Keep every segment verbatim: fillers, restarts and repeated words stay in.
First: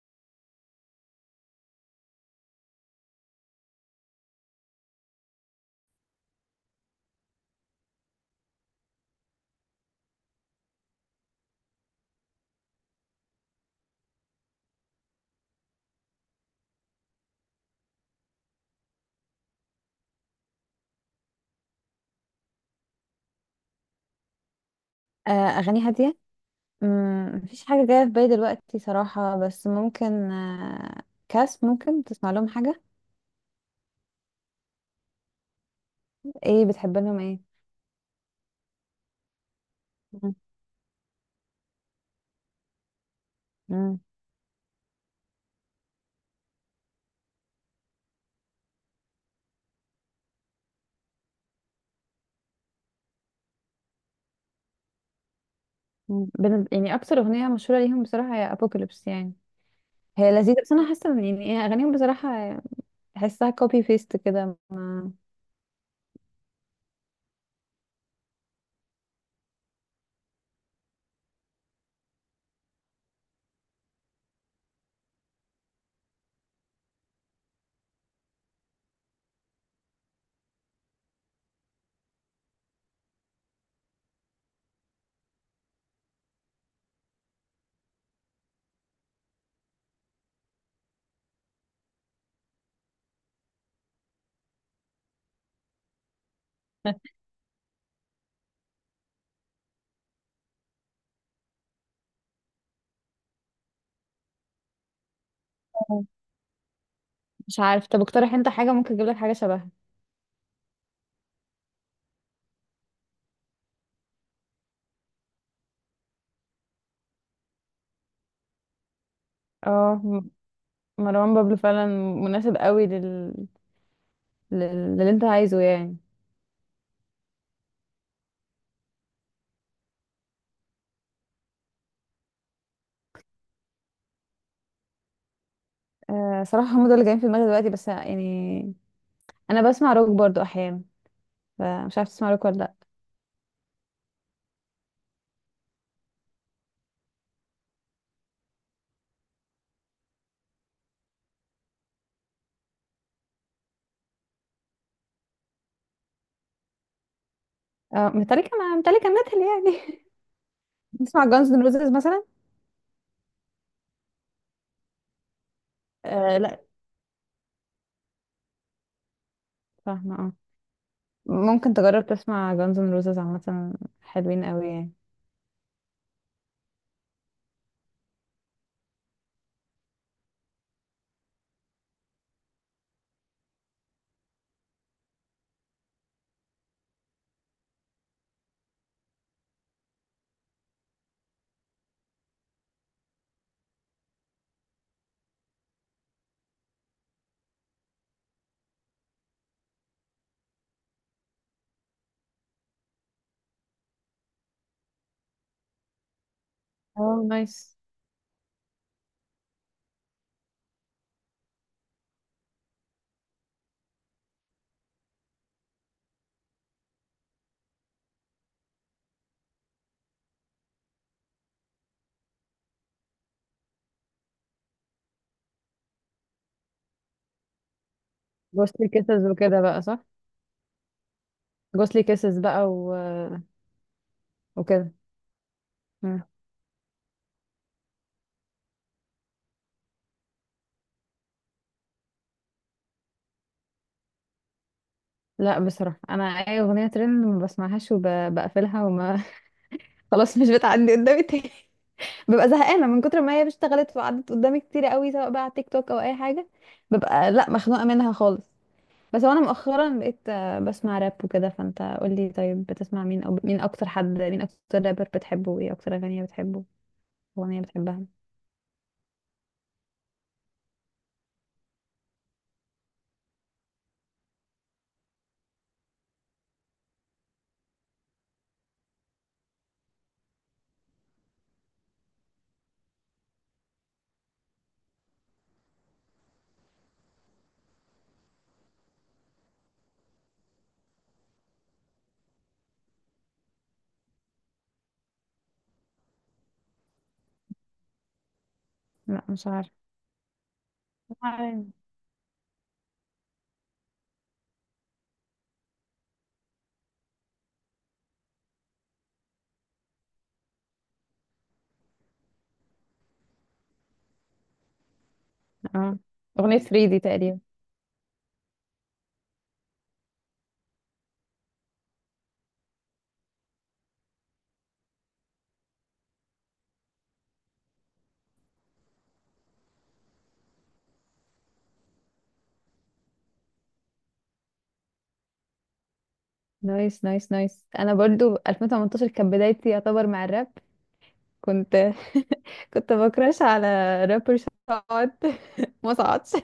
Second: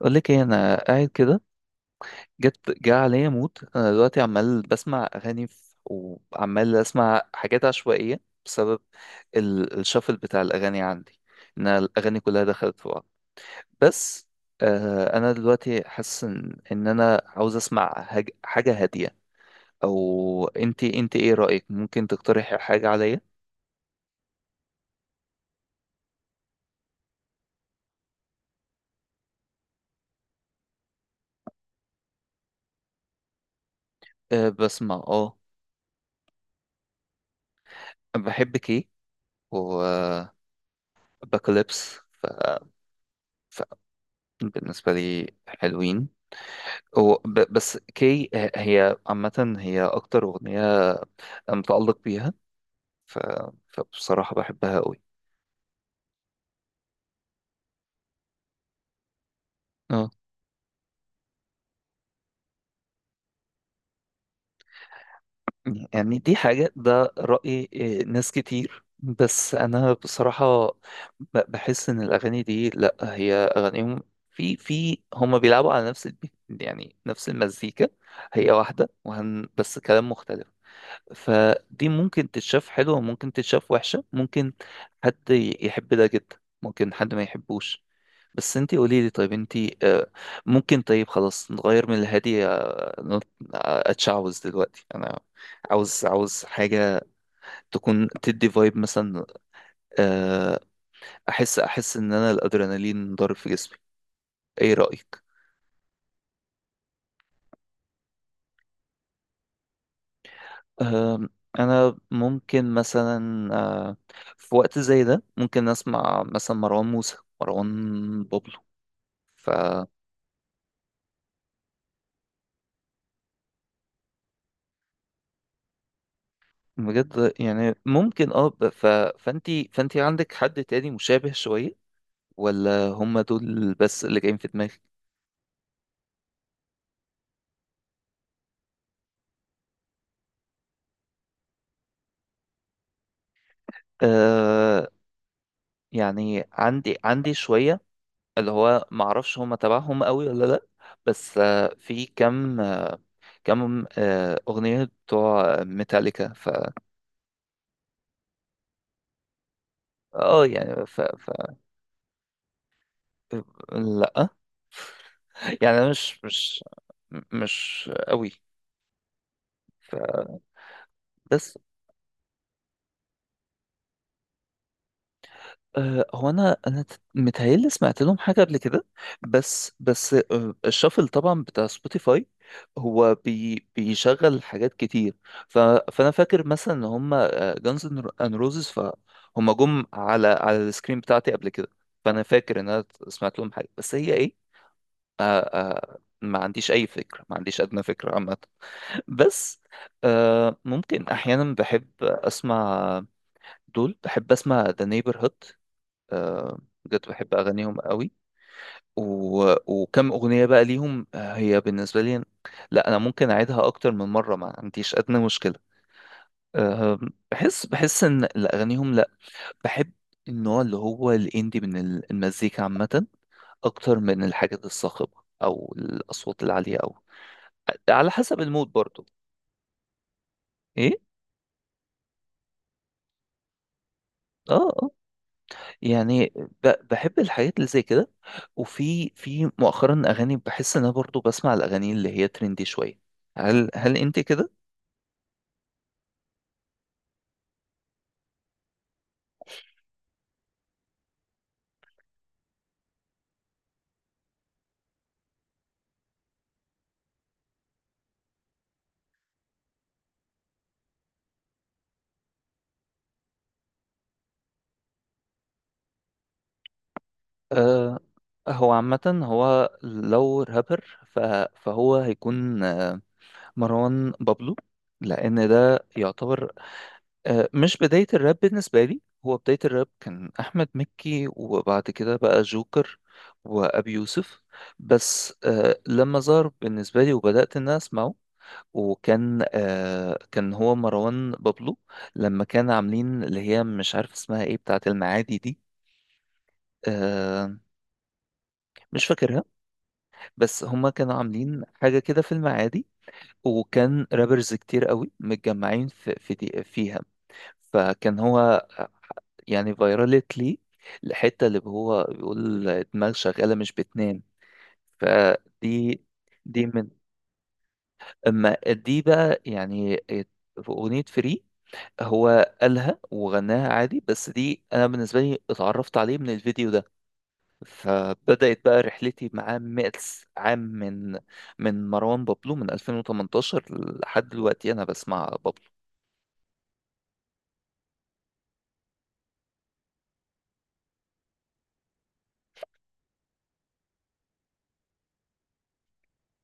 اقول لك ايه، انا قاعد كده. جت جه عليا موت. انا دلوقتي عمال بسمع اغاني ف- وعمال اسمع حاجات عشوائيه بسبب ال- الشفل بتاع الاغاني عندي، ان الاغاني كلها دخلت في بعض. بس آه انا دلوقتي حاسس ان إن انا عاوز اسمع هج- حاجه هاديه. او انت انت ايه رايك؟ ممكن تقترحي حاجه عليا؟ آه، أغاني هادية. مم، مفيش حاجة جاية في بالي دلوقتي صراحة، بس ممكن آه، كاس ممكن تسمع لهم حاجة. آه، بسمع، اه. ايه بتحب لهم ايه؟ بحبك ايه وباكليبس. مم. ف... ف... مم. بالنسبه لي حلوين. هو ب- بس كي ه- هي عامة، هي أكتر أغنية متعلق بيها. ف... فبصراحة بحبها قوي. مم. بن- يعني أكتر أغنية مشهورة ليهم بصراحة هي أبوكاليبس يعني. اه. هي لذيذة، بس أنا حاسة إن يعني إيه، أغانيهم بصراحة تحسها كوبي بيست كده ما- يعني دي حاجة، ده رأي إيه، ناس كتير. بس أنا بصراحة ب- بحس إن الأغاني دي، لأ، هي أغانيهم. في في هما بيلعبوا على نفس البي... يعني نفس المزيكا، هي واحدة وهن... بس كلام مختلف. فدي ممكن تتشاف حلوة، وممكن تتشاف وحشة. ممكن حد يحب ده جدا، ممكن حد ما يحبوش. بس انتي قولي لي. طيب انتي، آه، ممكن، طيب خلاص نغير من الهادي. آه، نط- آه، اتشعوذ دلوقتي انا. عاوز، عاوز حاجة تكون تدي فايب مثلا. آه، احس احس ان انا الادرينالين ضارب في جسمي. ايه رأيك؟ مش عارف، طب اقترح أنت حاجة ممكن أجيب لك حاجة شبهها. آم، انا ممكن مثلا، آه، في وقت زي ده ممكن اسمع مثلا مروان موسى، مروان بابلو. ف اه م- مروان بابلو فعلا مناسب قوي لل... لل... للي انت عايزه يعني. بجد يعني ممكن، اه، ب- ف... فانتي فانتي عندك حد تاني مشابه شوية؟ ولا هم دول بس اللي جايين في دماغك؟ أه صراحة هم دول اللي جايين في دماغي دلوقتي، بس يعني انا بسمع روك برضو احيانا، فمش عارفه تسمع روك ولا لا. آه. يعني عندي عندي شوية، اللي هو معرفش هم تبعهم قوي ولا لأ. بس آه في كم، آه، كم آه أغنية بتوع ميتاليكا. ف اه متلكه، مع متلكه ميتال يعني. اه يعني. ف... بتسمع ف جانز ان روزز مثلا؟ لأ، يعني أنا مش آه لا، مش مش قوي. ف فاهمه اه. بس ممكن تجرب تسمع جانز ان روزز، عامه حلوين قوي يعني. أه هو انا انا ت- متهيألي سمعت لهم حاجه قبل كده. بس بس أه، الشافل طبعا بتاع سبوتيفاي هو بي بيشغل حاجات كتير. ف فانا فاكر مثلا ان هم جانز ان روزز، فهم جم على على السكرين بتاعتي قبل كده. فانا فاكر ان انا سمعت لهم حاجه، بس هي ايه؟ أه أه ما عنديش اي فكره، ما عنديش ادنى فكره عامه. بس أه ممكن احيانا بحب اسمع دول، بحب اسمع ذا نيبرهود. آه، بجد اه بحب نايس. اغانيهم قوي. و... وكم اغنيه بقى ليهم، آه، هي بالنسبه لي، لا انا ممكن اعيدها اكتر من مره، ما عنديش ادنى مشكله. آه، بحس بحس ان، لا، اغانيهم، لا، بحب النوع اللي هو الاندي من ال- المزيكا عامه اكتر من الحاجات الصاخبه او الاصوات العاليه، او على حسب المود جوستلي برضو. كيسز وكده بقى، صح؟ ايه، جوستلي كيسز بقى و... اه. آه. وكده. مم. يعني ب- بحب الحاجات اللي زي كده. وفي في مؤخرا اغاني، بحس ان انا برضو بسمع الاغاني اللي هي ترندي شويه. هل هل انت كده؟ لا بصراحه انا اي اغنيه ترند ما بسمعهاش وبقفلها. خلاص مش بتعدي قدامي تاني. ببقى زهقانه من كتر ما هي اشتغلت وقعدت قدامي كتير قوي، سواء بقى على تيك توك او اي حاجه. ببقى لا مخنوقه منها خالص. بس وانا مؤخرا بقيت آه، بسمع راب وكده، فانت قول لي طيب بتسمع مين او مين، اكتر حد مين اكتر رابر بتحبه وايه اكتر اغنيه بتحبه اغنيه آه. بتحبها؟ هو عامه، هو لو رابر، ف- فهو هيكون، آه، مروان بابلو. لان ده يعتبر، آه مش بدايه الراب بالنسبه لي. هو بدايه الراب كان احمد مكي، وبعد كده بقى جوكر وابي يوسف. بس آه لما ظهر بالنسبه لي وبدات ان أنا اسمعه، وكان آه كان هو مروان بابلو، لما كان عاملين اللي هي مش عارف اسمها ايه، بتاعة المعادي دي. آه مش لا فاكرها. مش عارفه. بس هما كانوا عاملين عارف. حاجة كده في المعادي، وكان رابرز كتير قوي متجمعين في في دي فيها. فكان هو، آه، يعني فيرالت لي الحتة اللي هو بيقول دماغ شغالة مش بتنام. اه فدي اغنيه دي تلاتة من. دي تقريبا. اما دي بقى يعني، في أغنية فري هو قالها وغناها عادي، بس دي انا بالنسبه لي اتعرفت عليه من الفيديو ده. فبدات بقى رحلتي معاه مئتس عام، من من مروان بابلو، من ألفين وتمنتاشر لحد دلوقتي انا بسمع بابلو. نايس نايس نايس. انا برضو ألفين وتمنتاشر كانت بدايتي يعتبر مع الراب. كنت كنت بكراش على رابر شعبي ما صعدش.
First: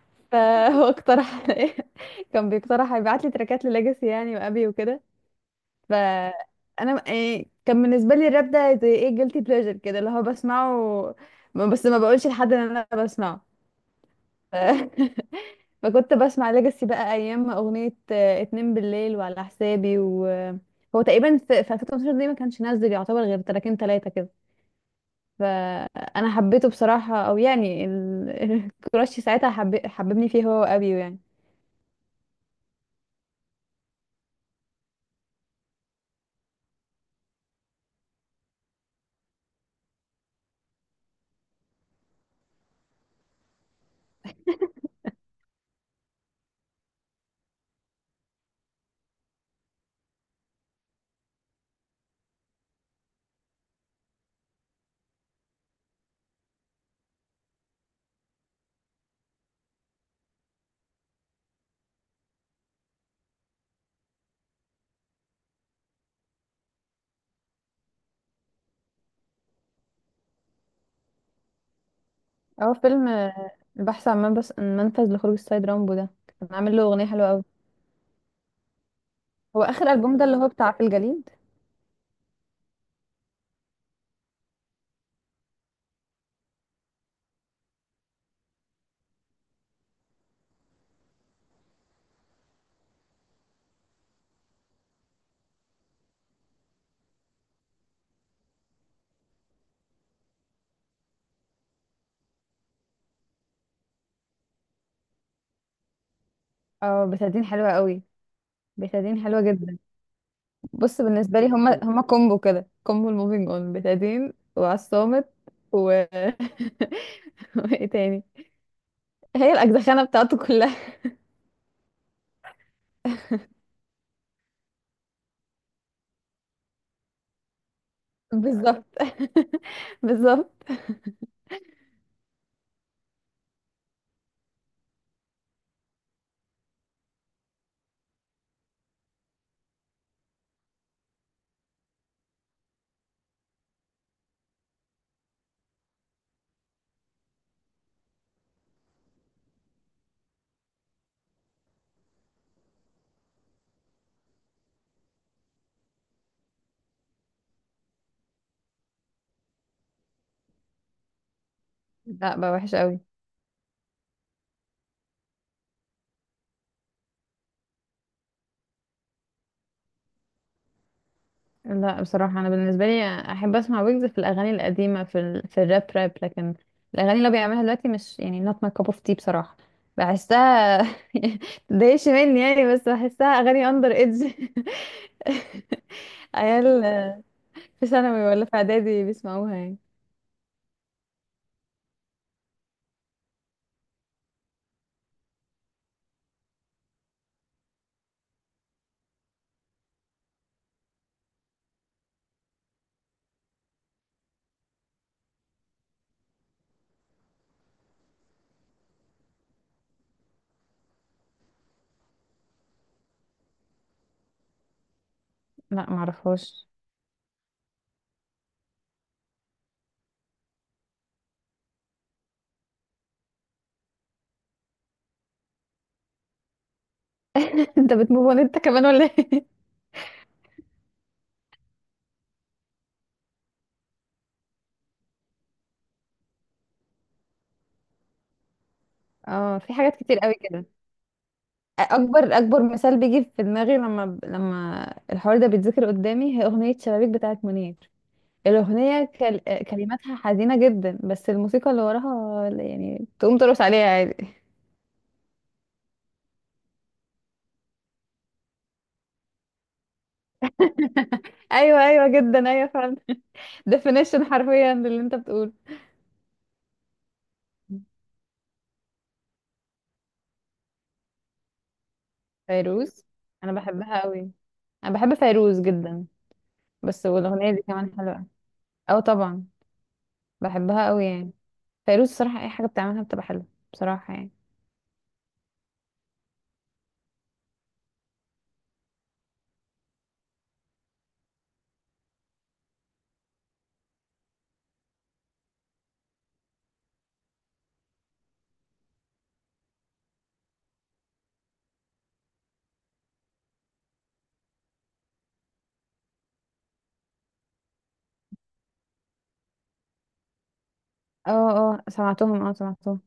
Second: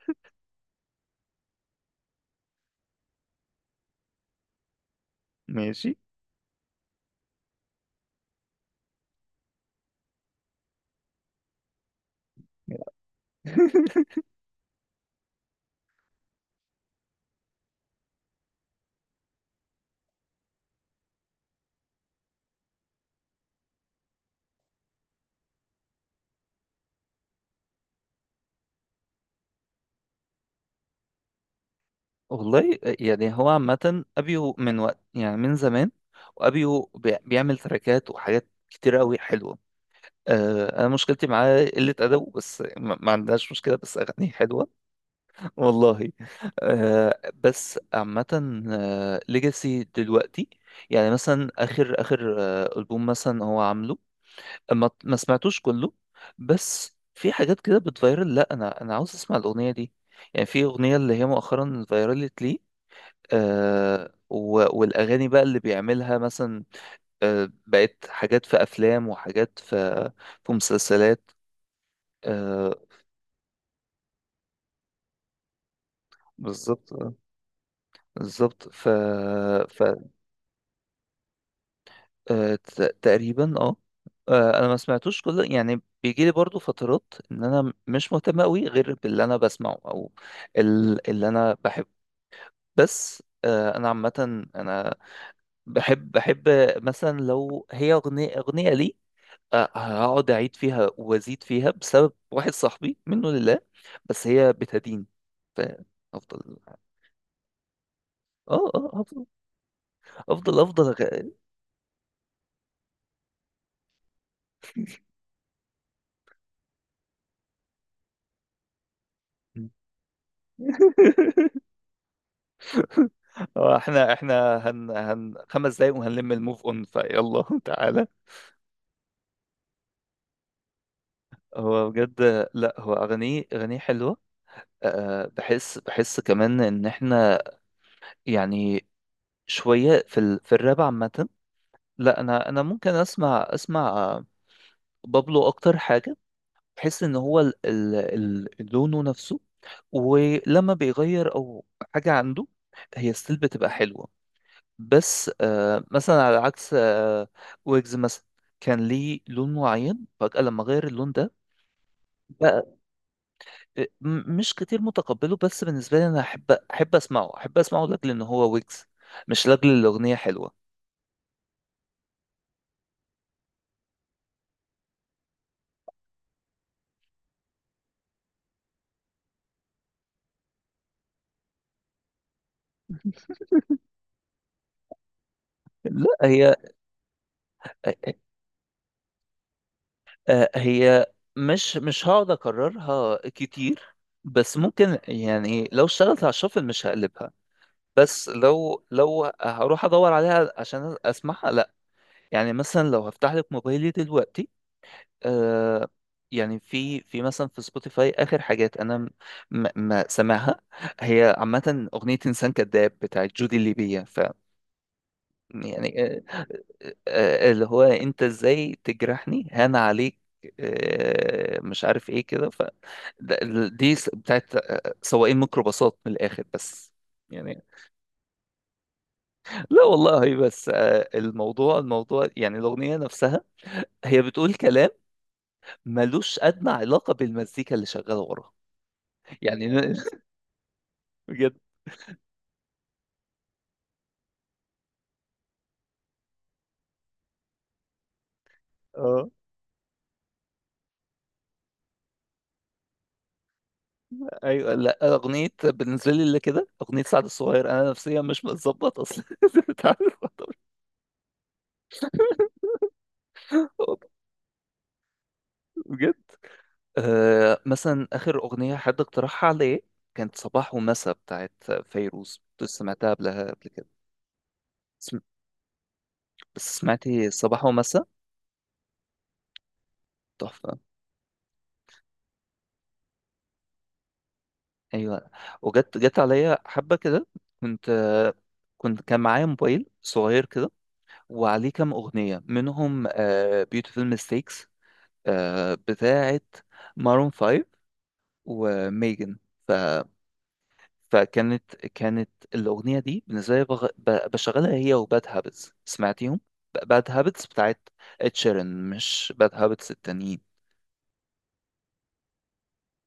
فهو اقترح كان بيقترح يبعت لي تراكات لليجاسي يعني وابي وكده. ماشي. فانا إيه، كان بالنسبه لي الراب ده زي ايه، جيلتي بليجر كده اللي هو بسمعه بس ما بقولش لحد ان انا بسمعه. ف... فكنت بسمع ليجاسي بقى ايام اغنيه آه، اتنين بالليل وعلى حسابي، وهو تقريبا في في ألفين واتناشر دي ما كانش نازل يعتبر غير تراكين تلاتة كده. فانا حبيته بصراحه، او يعني ال... الكراش ساعتها حب... حببني فيه هو وابيو يعني. والله يعني هو عامه، ابيو من وقت، يعني من زمان. وابيو بي- بيعمل تراكات وحاجات كتير قوي حلوه. آه، انا مشكلتي معاه قله ادبه، بس ما ما عندهاش مشكله، بس اغانيه حلوه، والله. آه بس عامة، ليجاسي دلوقتي، يعني مثلا آخر آخر آه ألبوم مثلا هو عامله، ما, ما سمعتوش كله. بس في حاجات كده بتفيرل، لا أنا أنا عاوز أسمع الأغنية دي. يعني في أغنية اللي هي مؤخرا فيرلت لي. آه و- والأغاني بقى اللي بيعملها مثلا آه بقت حاجات في أفلام، وحاجات في في مسلسلات. هو آه. فيلم آه، البحث عن منبس- منفذ لخروج السيد رامبو ده، كان عامل له بالظبط، اغنيه آه، حلوه قوي. بالظبط. ف هو ف اخر البوم ده اللي هو بتاع في الجليد. آه، ت- تقريبا، اه. آه، انا ما سمعتوش كله، يعني بيجي لي برضو فترات ان انا مش مهتم قوي غير باللي انا بسمعه او ال- اللي انا بحبه. بس آه، انا عامه، انا بحب بحب مثلا لو هي اغنيه، اغنيه لي، آه، هقعد اعيد فيها وازيد فيها بسبب واحد صاحبي، منه لله. بس هي بتدين. فافضل. اه بتادين حلوه قوي. اه اه بتادين افضل، حلوه جدا. افضل افضل بص أغ- بالنسبه لي هما هما كومبو كده، كومبو الموفينج اون، بتادين وعصامت. و وايه تاني. هي الاجزخانه بتاعته كلها. هو احنا احنا هن هن خمس دقايق وهنلم الموف اون فيلا. تعالى. بالظبط. بالظبط. هو بجد، لا هو اغانيه اغانيه حلوه. أه بحس بحس كمان ان احنا يعني شويه في ال في الراب عامه. لا انا انا ممكن اسمع اسمع آه، بابلو اكتر حاجه. بحس ان هو ال ال ال لونه نفسه، ولما بيغير او حاجه عنده، هي ستيل بتبقى حلوه. بس آه مثلا على عكس آه ويجز مثلا، كان ليه لون معين، فجأة لما غير اللون ده لا بقى بقى، وحش قوي. آه، م- مش كتير متقبله. بس بالنسبة لي أنا أحب أحب أسمعه، أحب أسمعه لأجل إن هو ويجز، مش لأجل الأغنية حلوة. لا بصراحة أنا بالنسبة لي أحب أسمع ويجز في الأغاني القديمة في ال... في الراب راب، لكن الأغاني اللي هو بيعملها دلوقتي مش يعني not my cup of tea بصراحة. بحسها متضايقش مني يعني، بس بحسها أغاني under age. لا هي، عيال في ثانوي ولا في إعدادي بيسمعوها يعني. آه، هي مش مش هقعد اكررها كتير، بس ممكن يعني لو اشتغلت على الشفل مش هقلبها، بس لو لو هروح ادور عليها عشان اسمعها لا. يعني مثلا لو هفتح لك موبايلي دلوقتي، آه يعني في في مثلا في سبوتيفاي اخر حاجات انا، م- م- ما سامعها. هي عامه اغنيه انسان كذاب بتاعت جودي الليبيه. ف لا يعني آه معرفهاش. آه اللي هو، انت ازاي تجرحني هان عليك، آه مش عارف ايه كده. ف ده- دي س- بتاعت، آه، سواقين ميكروباصات من الاخر. بس يعني، أنت بتموفون أنت كمان ولا إيه؟ لا والله هي، بس آه الموضوع الموضوع يعني الاغنيه نفسها، هي بتقول كلام ملوش ادنى علاقه بالمزيكا اللي شغاله وراها. اه في يعني حاجات كتير قوي كده. بجد. اكبر اكبر مثال بيجي في دماغي، لما لما الحوار ده بيتذكر قدامي، هي اغنيه شبابيك بتاعت منير. الأغنية اه، كل... كلماتها حزينة جدا، بس الموسيقى اللي وراها يعني تقوم ترقص عليها عادي. ايوه. لا، اغنيه بالنسبه لي اللي كده اغنيه سعد الصغير، انا نفسيا مش متظبط اصلا. أنت عارف. أيوة أيوة جدا أيوة فعلا. definition حرفيا للي أنت بتقوله. بجد، آه مثلا اخر اغنيه حد اقترحها عليا كانت صباح ومساء بتاعت فيروز، كنت فيروز سمعتها قبلها أنا قبل كده. بحبها قوي. أنا بحب سم... فيروز جدا. بس بس سمعتي والأغنية دي صباح كمان ومساء؟ حلوة. أه طبعا. تحفه. بحبها قوي يعني. فيروز الصراحة أي حاجة بتعملها بتبقى حلوة بصراحة يعني. ايوه، وجت جت عليا حبه كده، كنت، آه، كنت كان معايا موبايل صغير كده، وعليه كام اغنيه منهم. بيوتيفول ميستيكس، آه، بتاعة مارون فايف وميجن. ف... فكانت كانت الأغنية دي بالنسبة لي، بغ... ب... بشغلها هي وباد هابتس. سمعتيهم؟ باد هابتس بتاعت اتشيرن، مش باد هابتس التانيين. اه اه سمعتهم اه سمعتهم.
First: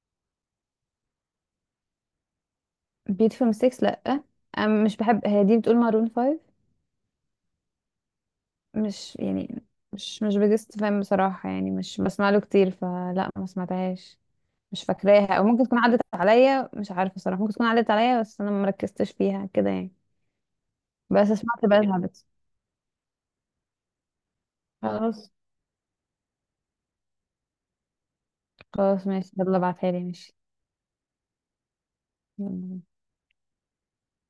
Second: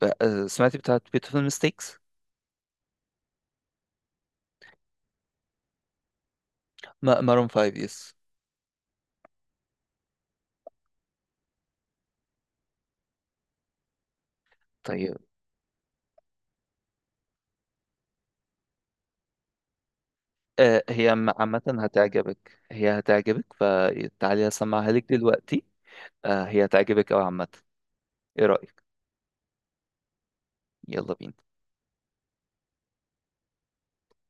ب... آه، سمعتي بتاعت بيوتيفول ميستيكس؟ beautiful mistakes لأ. أنا مش بحب، هي دي بتقول maroon فايف؟ مارون فايف، يس. مش يعني، مش مش بجست فاهم بصراحة يعني، مش بسمع له كتير، فلا ما سمعتهاش. مش طيب، فاكراها او ممكن تكون عدت عليا، مش عارفة صراحة، ممكن تكون عدت عليا بس انا مركزتش فيها كده يعني. آه، هي بس عم- عامة سمعت بقى هابت. هتعجبك، هي هتعجبك فتعالي أسمعها لك خلاص. دلوقتي. آه، هي هتعجبك أوي عامة. إيه رأيك؟ خلاص ماشي يلا ابعتها لي ماشي. يلا بينا. يلا.